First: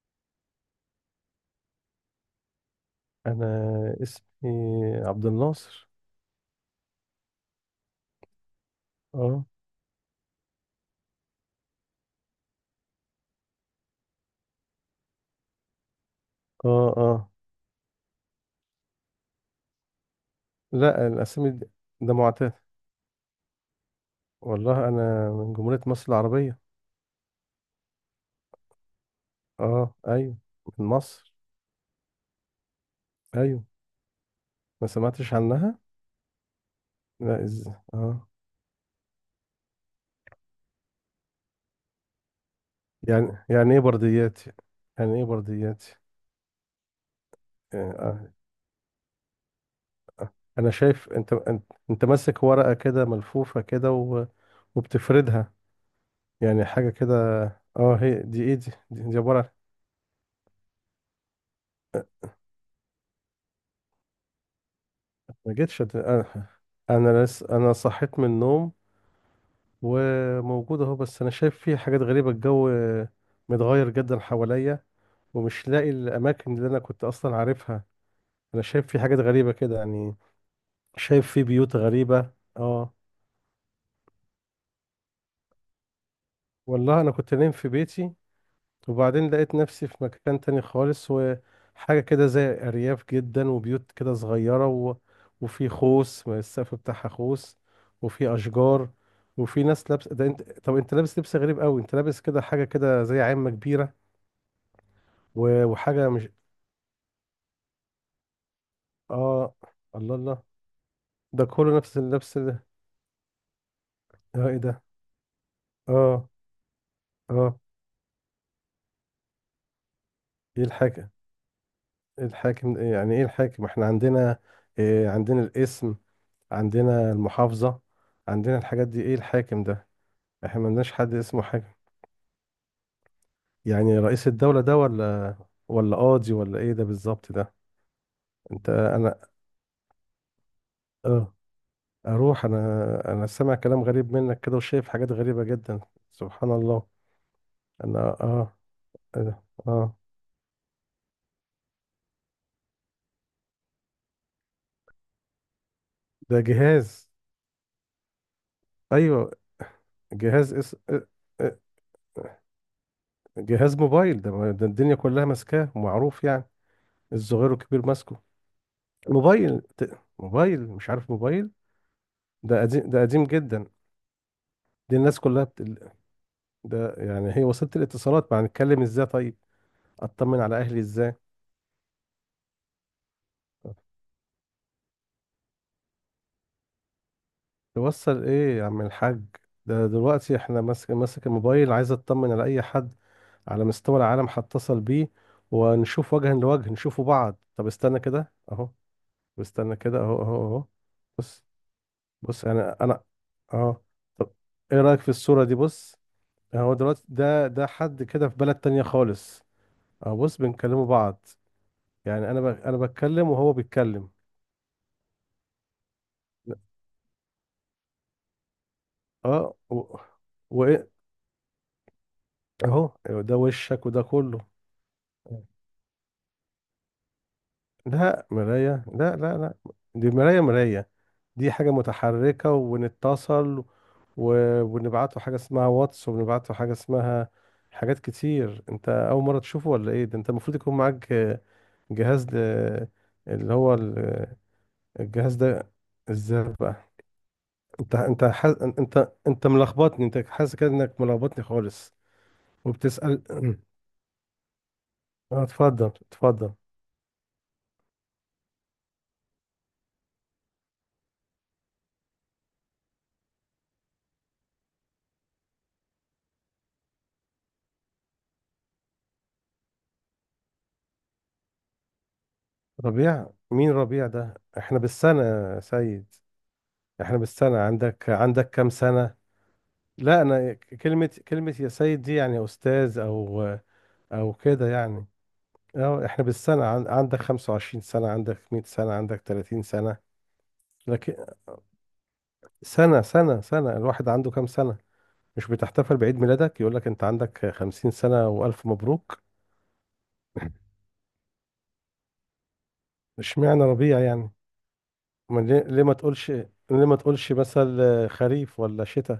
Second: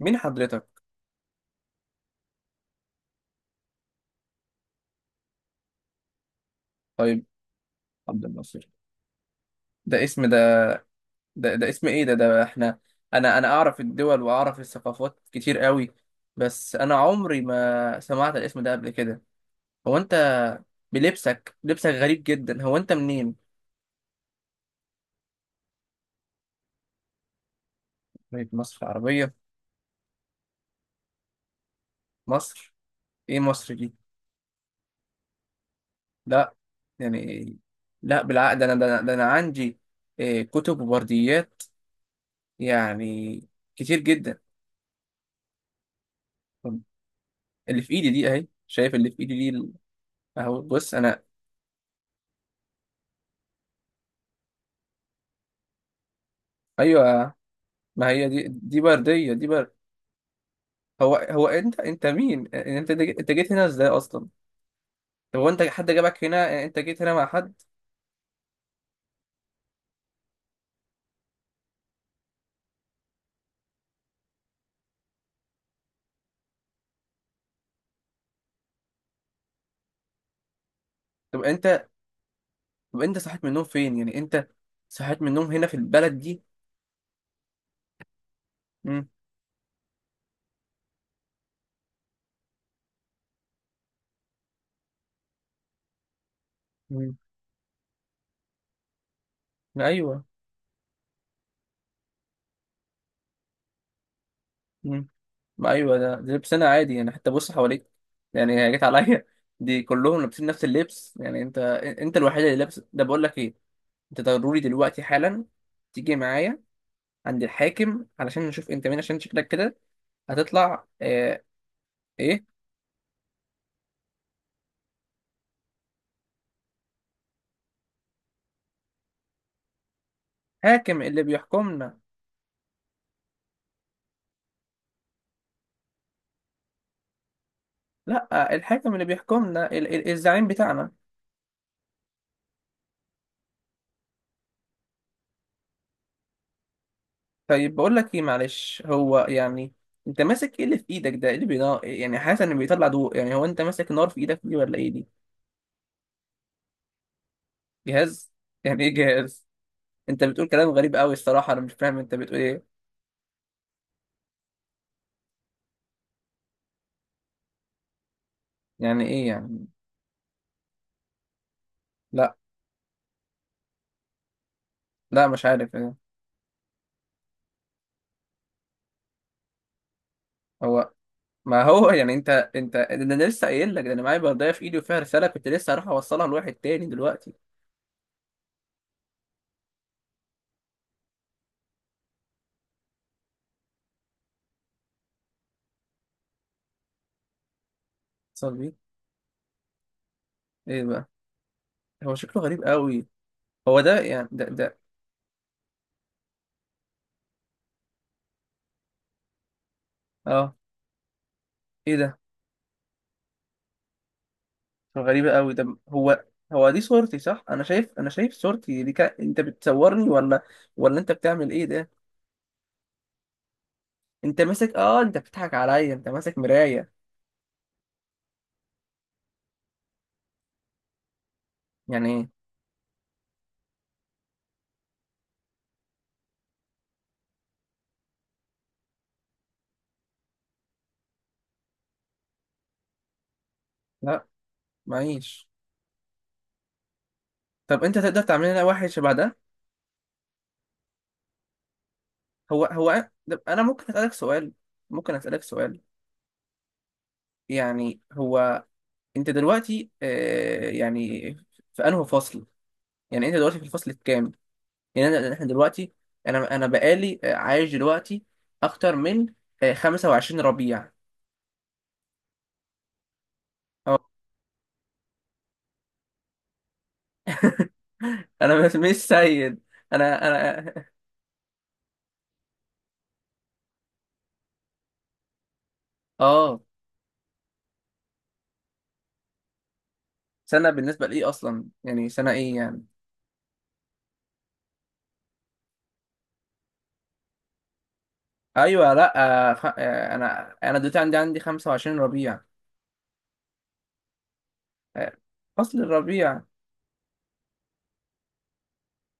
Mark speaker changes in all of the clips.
Speaker 1: مين حضرتك؟
Speaker 2: انا اسمي عبد الناصر.
Speaker 1: طيب عبد الناصر.
Speaker 2: اه
Speaker 1: ده اسم ده ده اسم ايه ده احنا. انا اعرف الدول واعرف الثقافات كتير قوي،
Speaker 2: اه
Speaker 1: بس انا
Speaker 2: اه
Speaker 1: عمري ما سمعت الاسم ده قبل كده. هو انت
Speaker 2: لا،
Speaker 1: بلبسك لبسك
Speaker 2: ده
Speaker 1: غريب
Speaker 2: معتاد.
Speaker 1: جدا. هو انت منين؟
Speaker 2: والله انا من جمهورية مصر العربية.
Speaker 1: طيب مصر العربية.
Speaker 2: اه، ايوه، من مصر.
Speaker 1: مصر، ايه
Speaker 2: ايوه،
Speaker 1: مصر دي؟
Speaker 2: ما سمعتش عنها.
Speaker 1: لا،
Speaker 2: لا
Speaker 1: يعني
Speaker 2: از
Speaker 1: لا
Speaker 2: اه
Speaker 1: بالعقد انا عندي إيه كتب وبرديات يعني
Speaker 2: يعني يعني ايه
Speaker 1: كتير جدا.
Speaker 2: بردياتي يعني يعني ايه بردياتي؟
Speaker 1: طب
Speaker 2: آه.
Speaker 1: اللي في ايدي دي
Speaker 2: آه.
Speaker 1: اهي، شايف اللي في ايدي دي اهو
Speaker 2: انا
Speaker 1: بص
Speaker 2: شايف
Speaker 1: انا.
Speaker 2: انت ماسك ورقة كده ملفوفة كده وبتفردها، يعني حاجة كده.
Speaker 1: ايوه
Speaker 2: اه،
Speaker 1: ما
Speaker 2: هي
Speaker 1: هي
Speaker 2: دي
Speaker 1: دي
Speaker 2: ايه دي
Speaker 1: دي
Speaker 2: دي, دي
Speaker 1: برديه
Speaker 2: عبارة
Speaker 1: دي
Speaker 2: عن...
Speaker 1: برد هو انت مين يعني، انت جيت هنا ازاي اصلا؟ طب هو
Speaker 2: ما
Speaker 1: انت
Speaker 2: جيتش
Speaker 1: حد
Speaker 2: أت-
Speaker 1: جابك هنا؟
Speaker 2: انا
Speaker 1: يعني انت جيت هنا مع حد؟
Speaker 2: انا صحيت من النوم وموجود اهو، بس انا شايف فيه حاجات غريبه. الجو متغير جدا حواليا ومش لاقي الاماكن اللي انا كنت اصلا عارفها. انا شايف فيه حاجات غريبه كده يعني، شايف
Speaker 1: طب
Speaker 2: فيه بيوت
Speaker 1: انت
Speaker 2: غريبه. اه.
Speaker 1: طب انت صحيت من النوم فين؟ يعني انت صحيت من النوم هنا في البلد دي؟
Speaker 2: والله انا كنت نايم في بيتي
Speaker 1: امم
Speaker 2: وبعدين لقيت نفسي في مكان تاني خالص، وحاجة كده زي أرياف جدا وبيوت كده صغيرة وفي خوص، ما السقف بتاعها
Speaker 1: امم
Speaker 2: خوص، وفي أشجار وفي ناس لابس.
Speaker 1: ايوه
Speaker 2: ده انت طب انت لابس لبس غريب قوي، انت لابس كده حاجة كده زي عامة كبيرة
Speaker 1: امم ما ايوه
Speaker 2: وحاجة
Speaker 1: ده
Speaker 2: مش...
Speaker 1: ده لبسنا عادي يعني، حتى بص حواليك، يعني هي جت عليا
Speaker 2: اه،
Speaker 1: دي
Speaker 2: الله
Speaker 1: كلهم
Speaker 2: الله،
Speaker 1: لابسين نفس اللبس يعني.
Speaker 2: ده
Speaker 1: انت
Speaker 2: كله نفس
Speaker 1: انت
Speaker 2: اللبس
Speaker 1: الوحيد اللي
Speaker 2: ده.
Speaker 1: لابس ده. بقول لك ايه، انت
Speaker 2: اه، ايه
Speaker 1: ضروري
Speaker 2: ده.
Speaker 1: دلوقتي حالا تيجي
Speaker 2: اه.
Speaker 1: معايا عند
Speaker 2: اه.
Speaker 1: الحاكم علشان نشوف انت مين، عشان شكلك كده
Speaker 2: ايه
Speaker 1: هتطلع
Speaker 2: الحاكم؟ ايه
Speaker 1: ايه.
Speaker 2: الحاكم؟ إيه يعني ايه الحاكم؟ احنا عندنا إيه؟ عندنا الاسم، عندنا المحافظة، عندنا الحاجات دي. ايه الحاكم ده؟ احنا ما لناش
Speaker 1: حاكم
Speaker 2: حد
Speaker 1: اللي
Speaker 2: اسمه حاجة.
Speaker 1: بيحكمنا،
Speaker 2: يعني رئيس الدولة ده، ولا ولا قاضي ولا ايه ده بالظبط ده؟
Speaker 1: لا
Speaker 2: انت
Speaker 1: الحاكم اللي
Speaker 2: انا
Speaker 1: بيحكمنا ال الزعيم بتاعنا.
Speaker 2: اه اروح؟ انا انا سامع كلام غريب منك كده وشايف حاجات غريبة جدا، سبحان الله.
Speaker 1: طيب بقول
Speaker 2: انا
Speaker 1: لك ايه،
Speaker 2: اه...
Speaker 1: معلش هو
Speaker 2: إيه ده؟
Speaker 1: يعني،
Speaker 2: اه،
Speaker 1: انت ماسك ايه اللي في ايدك ده؟ إيه اللي بينا يعني؟ حاسس ان بيطلع ضوء، يعني هو انت ماسك نار في ايدك دي ولا ايه دي؟
Speaker 2: ده جهاز.
Speaker 1: جهاز؟ يعني ايه
Speaker 2: ايوه،
Speaker 1: جهاز؟ انت بتقول
Speaker 2: جهاز.
Speaker 1: كلام غريب قوي الصراحة،
Speaker 2: إيه-
Speaker 1: انا مش فاهم انت بتقول ايه.
Speaker 2: جهاز موبايل ده, ما- ده الدنيا كلها ماسكاه، معروف يعني، الصغير والكبير ماسكه.
Speaker 1: يعني ايه يعني؟
Speaker 2: موبايل، مش عارف موبايل؟
Speaker 1: لا،
Speaker 2: ده قديم، ده قديم جدا. دي الناس
Speaker 1: لا
Speaker 2: كلها
Speaker 1: مش
Speaker 2: بت...
Speaker 1: عارف يعني.
Speaker 2: ده يعني هي وسيلة الاتصالات. ما هنتكلم ازاي طيب؟ اطمن على اهلي
Speaker 1: هو
Speaker 2: ازاي؟
Speaker 1: ما هو يعني انت، ده انا لسه قايل لك، ده انا معايا بردايه في ايدي وفيها رساله، كنت لسه هروح اوصلها لواحد تاني دلوقتي.
Speaker 2: توصل ايه يا عم الحاج؟ ده دلوقتي احنا ماسك الموبايل، عايز اطمن على اي حد على مستوى العالم، هتصل بيه ونشوف وجها لوجه، نشوفوا بعض. طب استنى كده
Speaker 1: اتصل
Speaker 2: اهو،
Speaker 1: بيه؟
Speaker 2: واستنى كده، اهو اهو اهو.
Speaker 1: ايه بقى؟
Speaker 2: بص.
Speaker 1: هو شكله
Speaker 2: بص
Speaker 1: غريب
Speaker 2: انا انا
Speaker 1: قوي. هو
Speaker 2: اه...
Speaker 1: ده يعني
Speaker 2: طب
Speaker 1: ده ده
Speaker 2: ايه رأيك في الصورة دي؟ بص، هو دلوقتي ده حد كده في بلد تانية خالص، اهو بص
Speaker 1: اه
Speaker 2: بنكلموا بعض.
Speaker 1: ايه ده؟
Speaker 2: يعني انا بتكلم وهو بيتكلم.
Speaker 1: غريبة قوي ده. هو هو دي صورتي صح؟ انا شايف، انا شايف صورتي دي انت
Speaker 2: اه.
Speaker 1: بتصورني ولا
Speaker 2: وايه؟
Speaker 1: ولا انت بتعمل ايه ده؟
Speaker 2: اهو ده وشك وده كله.
Speaker 1: انت ماسك، اه انت بتضحك عليا، انت ماسك مراية.
Speaker 2: لا مراية، لا، دي مراية؟ مراية؟ دي حاجة
Speaker 1: يعني ايه؟
Speaker 2: متحركة ونتصل و... ونبعته حاجة اسمها واتس، ونبعته حاجة اسمها... حاجات كتير. انت اول مرة تشوفه ولا ايه؟ ده انت المفروض يكون معاك جهاز ده، اللي هو
Speaker 1: لا
Speaker 2: ال- الجهاز
Speaker 1: معيش.
Speaker 2: ده. ازاي بقى؟
Speaker 1: طب
Speaker 2: انت
Speaker 1: انت تقدر
Speaker 2: انت
Speaker 1: تعمل
Speaker 2: حاس...
Speaker 1: لنا واحد شبه
Speaker 2: انت
Speaker 1: ده؟
Speaker 2: انت ملخبطني. انت حاسس كده انك ملخبطني خالص. وبتسأل؟
Speaker 1: انا ممكن اسالك سؤال؟ ممكن اسالك
Speaker 2: اه،
Speaker 1: سؤال،
Speaker 2: اتفضل اتفضل.
Speaker 1: يعني هو انت دلوقتي يعني في انهي فصل؟ يعني انت دلوقتي في الفصل الكام؟ احنا دلوقتي، انا بقالي عايش دلوقتي اكتر من 25 ربيع.
Speaker 2: ربيع مين
Speaker 1: اه
Speaker 2: ربيع ده؟ احنا بالسنة يا سيد، احنا بالسنة. عندك عندك
Speaker 1: انا
Speaker 2: كام
Speaker 1: مش
Speaker 2: سنة؟
Speaker 1: سيد،
Speaker 2: لا
Speaker 1: انا
Speaker 2: انا
Speaker 1: انا
Speaker 2: كلمة يا سيد دي يعني استاذ او او كده يعني. اه، احنا
Speaker 1: اه.
Speaker 2: بالسنة، عندك 25 سنة؟ عندك 100 سنة؟ عندك 30 سنة؟
Speaker 1: سنه بالنسبه
Speaker 2: لكن
Speaker 1: لايه اصلا؟ يعني سنه ايه يعني؟
Speaker 2: سنة، سنة، الواحد عنده كام سنة؟ مش بتحتفل بعيد ميلادك، يقول لك انت عندك 50 سنة والف
Speaker 1: ايوه لا
Speaker 2: مبروك؟
Speaker 1: آه، خ... آه، انا دلوقتي عندي 25 ربيع.
Speaker 2: اشمعنى ربيع يعني؟
Speaker 1: آه،
Speaker 2: ما ليه؟
Speaker 1: فصل
Speaker 2: ليه ما تقولش؟
Speaker 1: الربيع.
Speaker 2: ليه ما تقولش مثلا خريف ولا شتاء؟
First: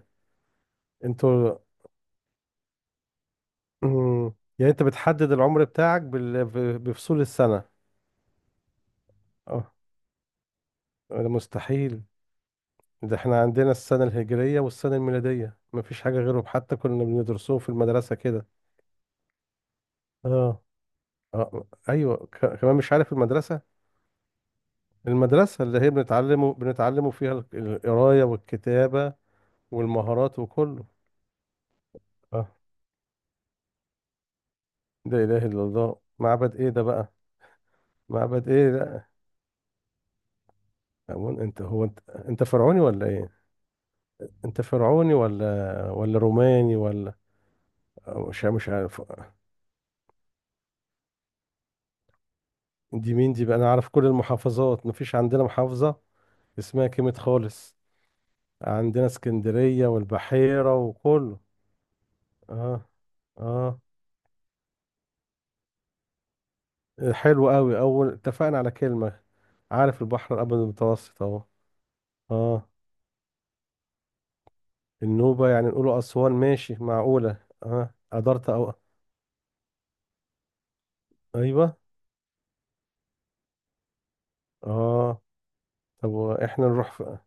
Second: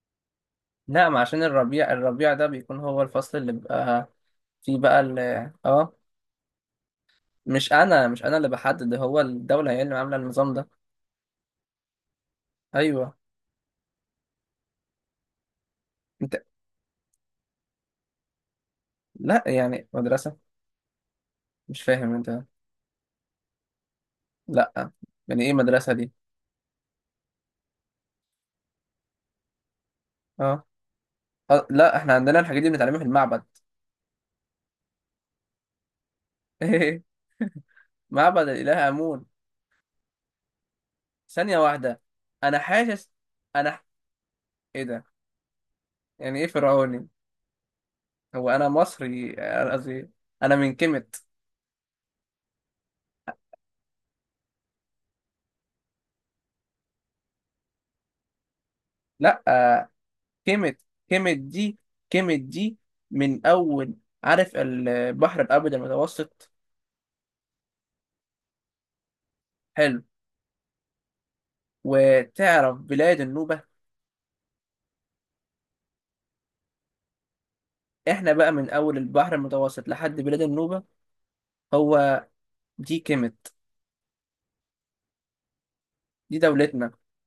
Speaker 1: لا، ما عشان
Speaker 2: انتوا...
Speaker 1: الربيع، الربيع ده بيكون هو الفصل اللي بيبقى
Speaker 2: مم. يعني
Speaker 1: فيه
Speaker 2: انت
Speaker 1: بقى
Speaker 2: بتحدد العمر
Speaker 1: اه،
Speaker 2: بتاعك بفصول السنة؟
Speaker 1: مش انا اللي بحدد، هو
Speaker 2: اه،
Speaker 1: الدوله هي اللي عامله النظام ده.
Speaker 2: ده مستحيل.
Speaker 1: ايوه
Speaker 2: ده احنا عندنا السنة الهجرية والسنة الميلادية، مفيش حاجة
Speaker 1: انت،
Speaker 2: غيرهم، حتى كنا بندرسوهم في المدرسة كده.
Speaker 1: لا يعني مدرسه؟
Speaker 2: اه. اه
Speaker 1: مش فاهم
Speaker 2: ايوه،
Speaker 1: انت،
Speaker 2: كمان مش عارف المدرسة؟
Speaker 1: لا يعني ايه
Speaker 2: المدرسة اللي هي
Speaker 1: مدرسة دي؟
Speaker 2: بنتعلمه بنتعلمه فيها القراية والكتابة والمهارات
Speaker 1: اه
Speaker 2: وكله.
Speaker 1: لا احنا عندنا
Speaker 2: اه.
Speaker 1: الحاجات دي بنتعلمها في المعبد.
Speaker 2: لا اله الا الله، معبد ايه ده بقى؟
Speaker 1: معبد
Speaker 2: معبد ايه
Speaker 1: الإله
Speaker 2: ده؟
Speaker 1: آمون.
Speaker 2: هو
Speaker 1: ثانية
Speaker 2: انت هو انت
Speaker 1: واحدة،
Speaker 2: انت
Speaker 1: انا
Speaker 2: فرعوني ولا
Speaker 1: حاسس،
Speaker 2: ايه؟
Speaker 1: انا ح-
Speaker 2: انت
Speaker 1: ايه ده؟
Speaker 2: فرعوني ولا ولا
Speaker 1: يعني ايه
Speaker 2: روماني
Speaker 1: فرعوني؟
Speaker 2: ولا... مش
Speaker 1: هو انا
Speaker 2: مش عارف.
Speaker 1: مصري، قصدي انا من كيميت.
Speaker 2: دي مين دي بقى؟ انا عارف كل المحافظات، مفيش عندنا محافظة اسمها كلمة خالص، عندنا
Speaker 1: لا
Speaker 2: اسكندرية والبحيرة
Speaker 1: كيميت كيميت
Speaker 2: وكله.
Speaker 1: دي كيميت دي
Speaker 2: اه.
Speaker 1: من
Speaker 2: اه،
Speaker 1: اول، عارف البحر الابيض المتوسط.
Speaker 2: حلو قوي، اول اتفقنا على كلمة.
Speaker 1: حلو.
Speaker 2: عارف البحر الابيض المتوسط اهو. اه،
Speaker 1: وتعرف بلاد النوبة.
Speaker 2: النوبة يعني نقوله اسوان، ماشي معقولة. اه
Speaker 1: احنا
Speaker 2: قدرت
Speaker 1: بقى من اول البحر المتوسط لحد بلاد النوبة،
Speaker 2: ايوه.
Speaker 1: هو دي كيميت،
Speaker 2: اه. طب
Speaker 1: دي دولتنا.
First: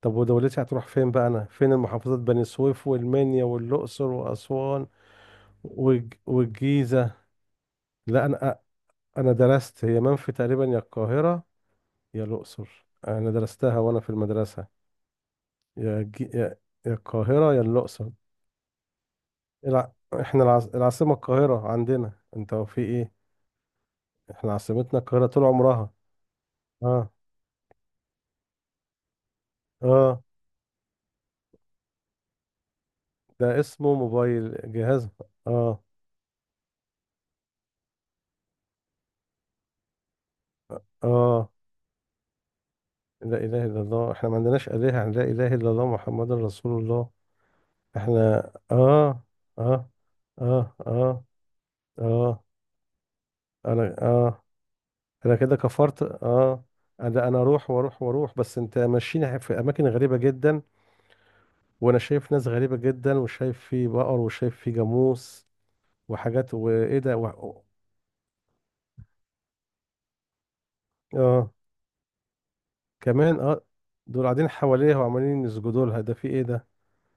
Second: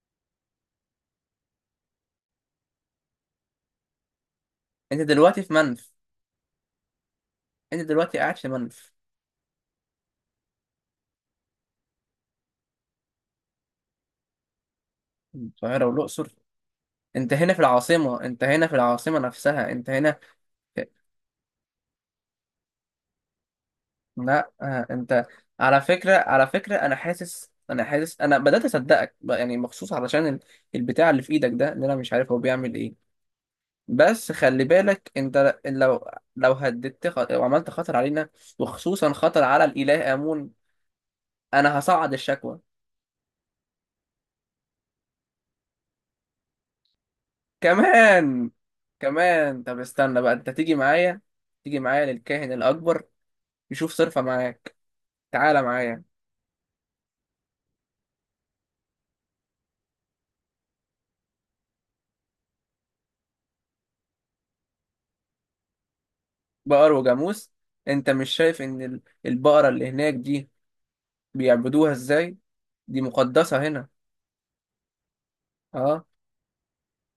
Speaker 2: طب ودولتي هتروح فين بقى؟ انا فين المحافظات؟ بني سويف والمنيا والاقصر واسوان
Speaker 1: انت دلوقتي في منف.
Speaker 2: والجيزة.
Speaker 1: انت دلوقتي
Speaker 2: لا
Speaker 1: قاعد في
Speaker 2: انا،
Speaker 1: منف،
Speaker 2: انا درست هي منفي تقريبا، يا القاهره يا الاقصر، انا درستها وانا في المدرسه.
Speaker 1: القاهرة
Speaker 2: يا
Speaker 1: والأقصر.
Speaker 2: جي... يا يا
Speaker 1: انت هنا
Speaker 2: القاهره
Speaker 1: في
Speaker 2: يا الاقصر.
Speaker 1: العاصمة، انت هنا في العاصمة نفسها. انت
Speaker 2: الع...
Speaker 1: هنا في...
Speaker 2: العاصمه القاهره عندنا. انت هو في ايه؟
Speaker 1: لا
Speaker 2: احنا عاصمتنا
Speaker 1: انت،
Speaker 2: القاهره طول
Speaker 1: على
Speaker 2: عمرها.
Speaker 1: فكرة على فكرة انا
Speaker 2: اه.
Speaker 1: حاسس، انا بدأت اصدقك بقى، يعني مخصوص
Speaker 2: اه،
Speaker 1: علشان البتاع اللي في ايدك ده اللي انا مش عارف هو بيعمل ايه.
Speaker 2: ده اسمه
Speaker 1: بس
Speaker 2: موبايل،
Speaker 1: خلي
Speaker 2: جهاز.
Speaker 1: بالك انت
Speaker 2: اه.
Speaker 1: لو، لو وعملت خطر علينا، وخصوصا خطر على الإله آمون،
Speaker 2: اه،
Speaker 1: انا هصعد الشكوى.
Speaker 2: لا اله الا الله، احنا ما عندناش الهه، لا اله الا الله محمد رسول الله. احنا
Speaker 1: كمان،
Speaker 2: اه...
Speaker 1: كمان طب
Speaker 2: اه
Speaker 1: استنى بقى، انت تيجي
Speaker 2: اه
Speaker 1: معايا،
Speaker 2: اه
Speaker 1: تيجي معايا
Speaker 2: اه.
Speaker 1: للكاهن الأكبر يشوف
Speaker 2: انا
Speaker 1: صرفة
Speaker 2: اه...
Speaker 1: معاك.
Speaker 2: انا كده
Speaker 1: تعالى
Speaker 2: كفرت.
Speaker 1: معايا.
Speaker 2: اه. انا انا اروح واروح واروح بس انت ماشيين في اماكن غريبه جدا، وانا شايف ناس غريبه جدا، وشايف في بقر وشايف في جاموس وحاجات،
Speaker 1: بقر
Speaker 2: وايه ده
Speaker 1: وجاموس، انت مش شايف ان البقرة اللي هناك دي
Speaker 2: اه.
Speaker 1: بيعبدوها ازاي؟ دي
Speaker 2: كمان؟ اه.
Speaker 1: مقدسة هنا.
Speaker 2: دول قاعدين حواليها وعمالين يسجدوا لها،
Speaker 1: اه
Speaker 2: ده في ايه ده؟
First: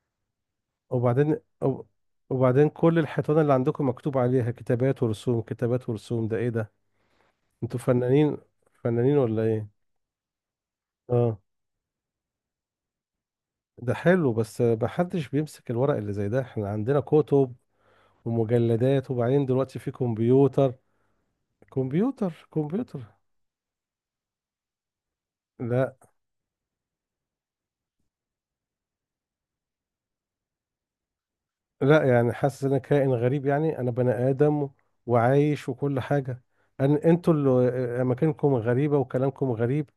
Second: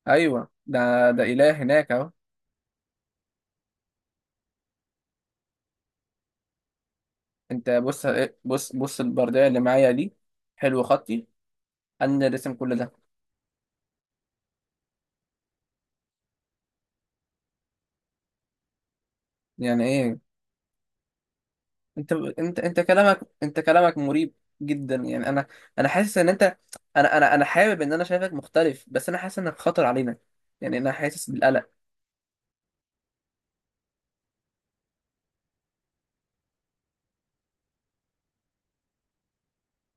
Speaker 1: ايوه ده ده
Speaker 2: وبعدين
Speaker 1: إله
Speaker 2: وب-
Speaker 1: هناك اهو.
Speaker 2: وبعدين كل الحيطان اللي عندكم مكتوب عليها كتابات ورسوم، كتابات ورسوم، ده ايه ده؟
Speaker 1: انت
Speaker 2: انتوا
Speaker 1: بص
Speaker 2: فنانين؟
Speaker 1: ايه، بص بص
Speaker 2: فنانين ولا
Speaker 1: البردية اللي
Speaker 2: ايه؟
Speaker 1: معايا دي، حلو خطي،
Speaker 2: اه.
Speaker 1: انا اللي رسم كل ده.
Speaker 2: ده حلو، بس محدش بيمسك الورق اللي زي ده، احنا عندنا كتب ومجلدات، وبعدين دلوقتي
Speaker 1: يعني
Speaker 2: في
Speaker 1: ايه؟
Speaker 2: كمبيوتر.
Speaker 1: انت
Speaker 2: كمبيوتر،
Speaker 1: انت انت
Speaker 2: كمبيوتر.
Speaker 1: كلامك، انت كلامك مريب جدا يعني. انا، انا
Speaker 2: لا،
Speaker 1: حاسس ان انت، انا حابب ان انا شايفك مختلف، بس انا حاسس انك خطر علينا، يعني انا حاسس بالقلق.
Speaker 2: لا يعني حاسس ان انا كائن غريب؟ يعني انا بني ادم وعايش وكل حاجه. انا انتوا اللي مكانكم غريبه وكلامكم غريب.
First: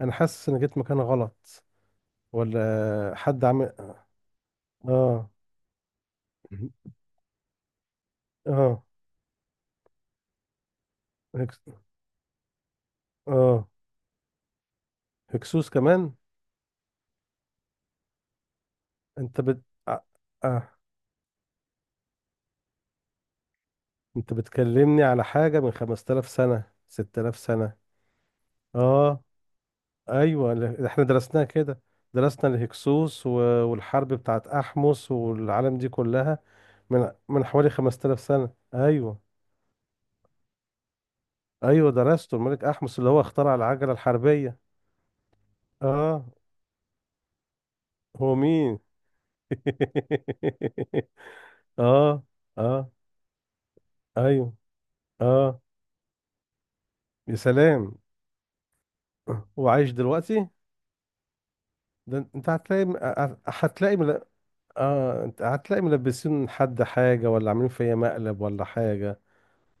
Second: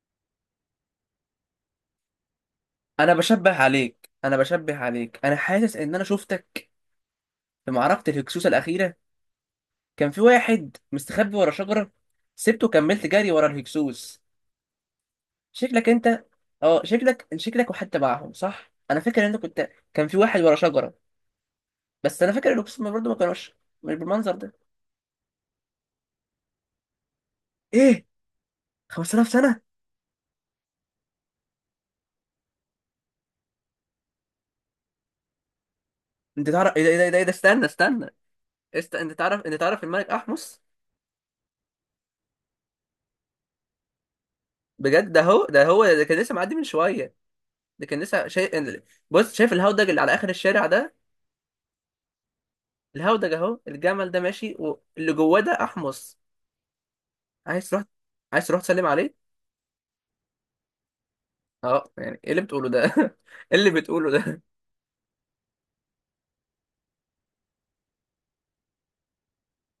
Speaker 2: انا حاسس ان جيت مكان غلط، ولا
Speaker 1: انا
Speaker 2: حد
Speaker 1: بشبه
Speaker 2: عمل...
Speaker 1: عليك انا بشبه عليك
Speaker 2: اه.
Speaker 1: انا حاسس ان انا شفتك في معركة الهكسوس
Speaker 2: اه.
Speaker 1: الأخيرة، كان في واحد مستخبي ورا
Speaker 2: هكس...
Speaker 1: شجرة، سبته وكملت جري ورا
Speaker 2: اه،
Speaker 1: الهكسوس.
Speaker 2: هكسوس
Speaker 1: شكلك
Speaker 2: كمان؟
Speaker 1: انت اه، شكلك وحدت معاهم صح. انا فاكر ان انت
Speaker 2: انت بت...
Speaker 1: كنت،
Speaker 2: آه.
Speaker 1: كان في واحد ورا
Speaker 2: آه.
Speaker 1: شجرة، بس انا فاكر الهكسوس برضه ما كانوش مش
Speaker 2: انت
Speaker 1: بالمنظر ده.
Speaker 2: بتكلمني على حاجه من 5000 سنه، 6000 سنه.
Speaker 1: ايه
Speaker 2: اه،
Speaker 1: 5000 سنة؟
Speaker 2: ايوه احنا درسناها كده، درسنا الهكسوس والحرب بتاعت احمس والعالم دي كلها.
Speaker 1: انت تعرف ايه ده؟ ايه ده ايه
Speaker 2: من
Speaker 1: ده إيه ده؟ استنى،
Speaker 2: حوالي
Speaker 1: استنى
Speaker 2: 5000 سنة،
Speaker 1: انت
Speaker 2: ايوه.
Speaker 1: تعرف انت تعرف الملك احمس؟
Speaker 2: ايوه درسته، الملك احمس اللي هو اخترع العجلة الحربية.
Speaker 1: بجد؟ ده هو كان
Speaker 2: اه.
Speaker 1: لسه معدي من شويه، ده كان لسه
Speaker 2: هو
Speaker 1: شايف،
Speaker 2: مين؟
Speaker 1: بص، شايف الهودج اللي على اخر الشارع ده؟
Speaker 2: اه. اه،
Speaker 1: الهودج اهو، الجمل ده
Speaker 2: ايوه.
Speaker 1: ماشي واللي جواه ده
Speaker 2: اه،
Speaker 1: احمس.
Speaker 2: يا
Speaker 1: عايز تروح؟
Speaker 2: سلام،
Speaker 1: تسلم عليه؟
Speaker 2: وعايش دلوقتي؟
Speaker 1: اه،
Speaker 2: ده
Speaker 1: يعني ايه اللي
Speaker 2: انت
Speaker 1: بتقوله ده؟
Speaker 2: هتلاقي،
Speaker 1: ايه اللي
Speaker 2: هتلاقي
Speaker 1: بتقوله
Speaker 2: مل...
Speaker 1: ده؟
Speaker 2: اه، انت هتلاقي ملبسين حد حاجة، ولا عاملين فيا مقلب ولا حاجة،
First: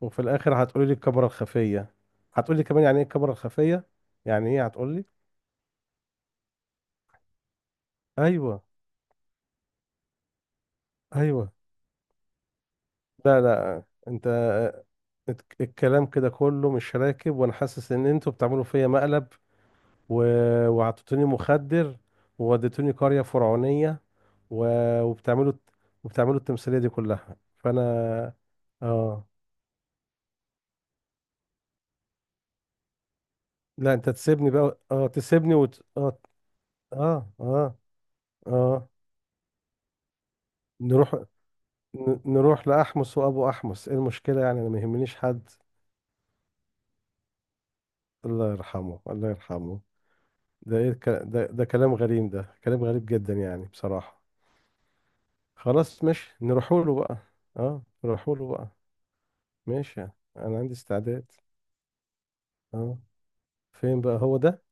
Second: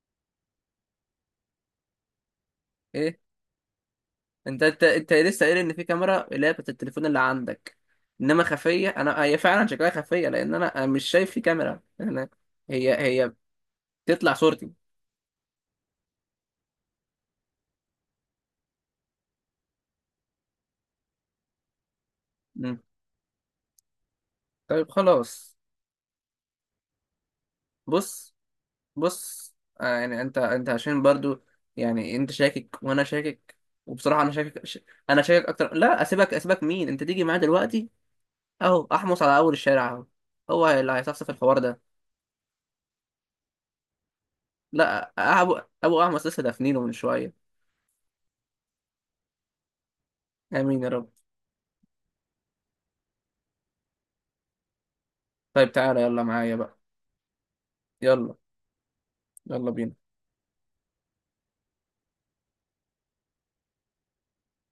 Speaker 2: وفي الاخر هتقولي لي الكاميرا الخفيه، هتقولي كمان يعني ايه
Speaker 1: ايه،
Speaker 2: الكاميرا الخفيه، يعني
Speaker 1: انت
Speaker 2: ايه
Speaker 1: انت
Speaker 2: هتقولي.
Speaker 1: انت لسه قايل ان في كاميرا اللي هي بتاعت التليفون اللي عندك، انما
Speaker 2: ايوه.
Speaker 1: خفيه، انا هي فعلا شكلها خفيه لان انا مش شايف في
Speaker 2: ايوه.
Speaker 1: كاميرا. انا، هي هي
Speaker 2: لا، لا انت،
Speaker 1: بتطلع صورتي.
Speaker 2: الكلام كده كله مش راكب، وانا حاسس ان انتوا بتعملوا فيا مقلب و... وعطيتوني مخدر ووديتوني قريه فرعونيه و...
Speaker 1: طيب
Speaker 2: وبتعملوا
Speaker 1: خلاص
Speaker 2: وبتعملوا التمثيليه دي كلها فانا.
Speaker 1: بص،
Speaker 2: اه.
Speaker 1: بص آه يعني انت عشان برضو يعني انت شاكك وانا شاكك،
Speaker 2: لا انت
Speaker 1: وبصراحة انا
Speaker 2: تسيبني بقى. اه
Speaker 1: انا شاكك
Speaker 2: تسيبني
Speaker 1: اكتر، لا
Speaker 2: اه.
Speaker 1: اسيبك، اسيبك مين، انت تيجي
Speaker 2: اه.
Speaker 1: معايا
Speaker 2: اه.
Speaker 1: دلوقتي. اهو
Speaker 2: اه
Speaker 1: احمص على اول الشارع اهو، هو اللي
Speaker 2: نروح،
Speaker 1: هيصفصف الحوار ده.
Speaker 2: نروح لأحمس وأبو أحمس، إيه المشكلة؟ يعني أنا ما
Speaker 1: لا
Speaker 2: يهمنيش حد.
Speaker 1: ابو احمص لسه دافنينه من شوية.
Speaker 2: الله يرحمه، الله يرحمه.
Speaker 1: امين يا رب.
Speaker 2: ده كلام غريب، ده كلام غريب جدا يعني بصراحة.
Speaker 1: طيب تعالى
Speaker 2: خلاص
Speaker 1: يلا
Speaker 2: ماشي،
Speaker 1: معايا بقى.
Speaker 2: نروحوا له بقى، أه
Speaker 1: يلا،
Speaker 2: نروحوا له بقى.
Speaker 1: يلا بينا.
Speaker 2: ماشي يعني، أنا عندي استعداد. أه. فين بقى هو ده؟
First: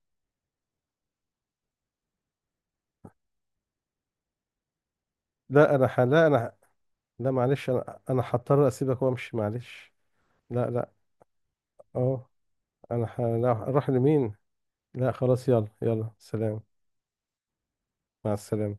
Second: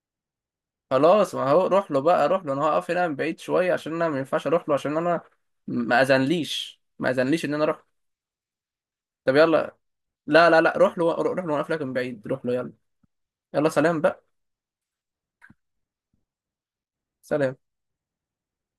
Speaker 1: خلاص ما هو روح له بقى، روح له، انا هقف هنا من بعيد شوية عشان انا ما ينفعش اروح له، عشان انا
Speaker 2: لا أنا ح... لا أنا ح-
Speaker 1: ما
Speaker 2: لا
Speaker 1: اذنليش ان انا
Speaker 2: معلش،
Speaker 1: اروح.
Speaker 2: أنا هضطر أسيبك
Speaker 1: طب
Speaker 2: وأمشي،
Speaker 1: يلا،
Speaker 2: معلش.
Speaker 1: لا لا
Speaker 2: لا
Speaker 1: لا
Speaker 2: لا.
Speaker 1: روح له، روح له وانا قافلك من بعيد،
Speaker 2: أه.
Speaker 1: روح له يلا.
Speaker 2: لا،
Speaker 1: يلا
Speaker 2: أروح
Speaker 1: سلام بقى.
Speaker 2: لمين؟ لا خلاص، يلا يلا، سلام.
Speaker 1: سلام.
Speaker 2: مع السلامة.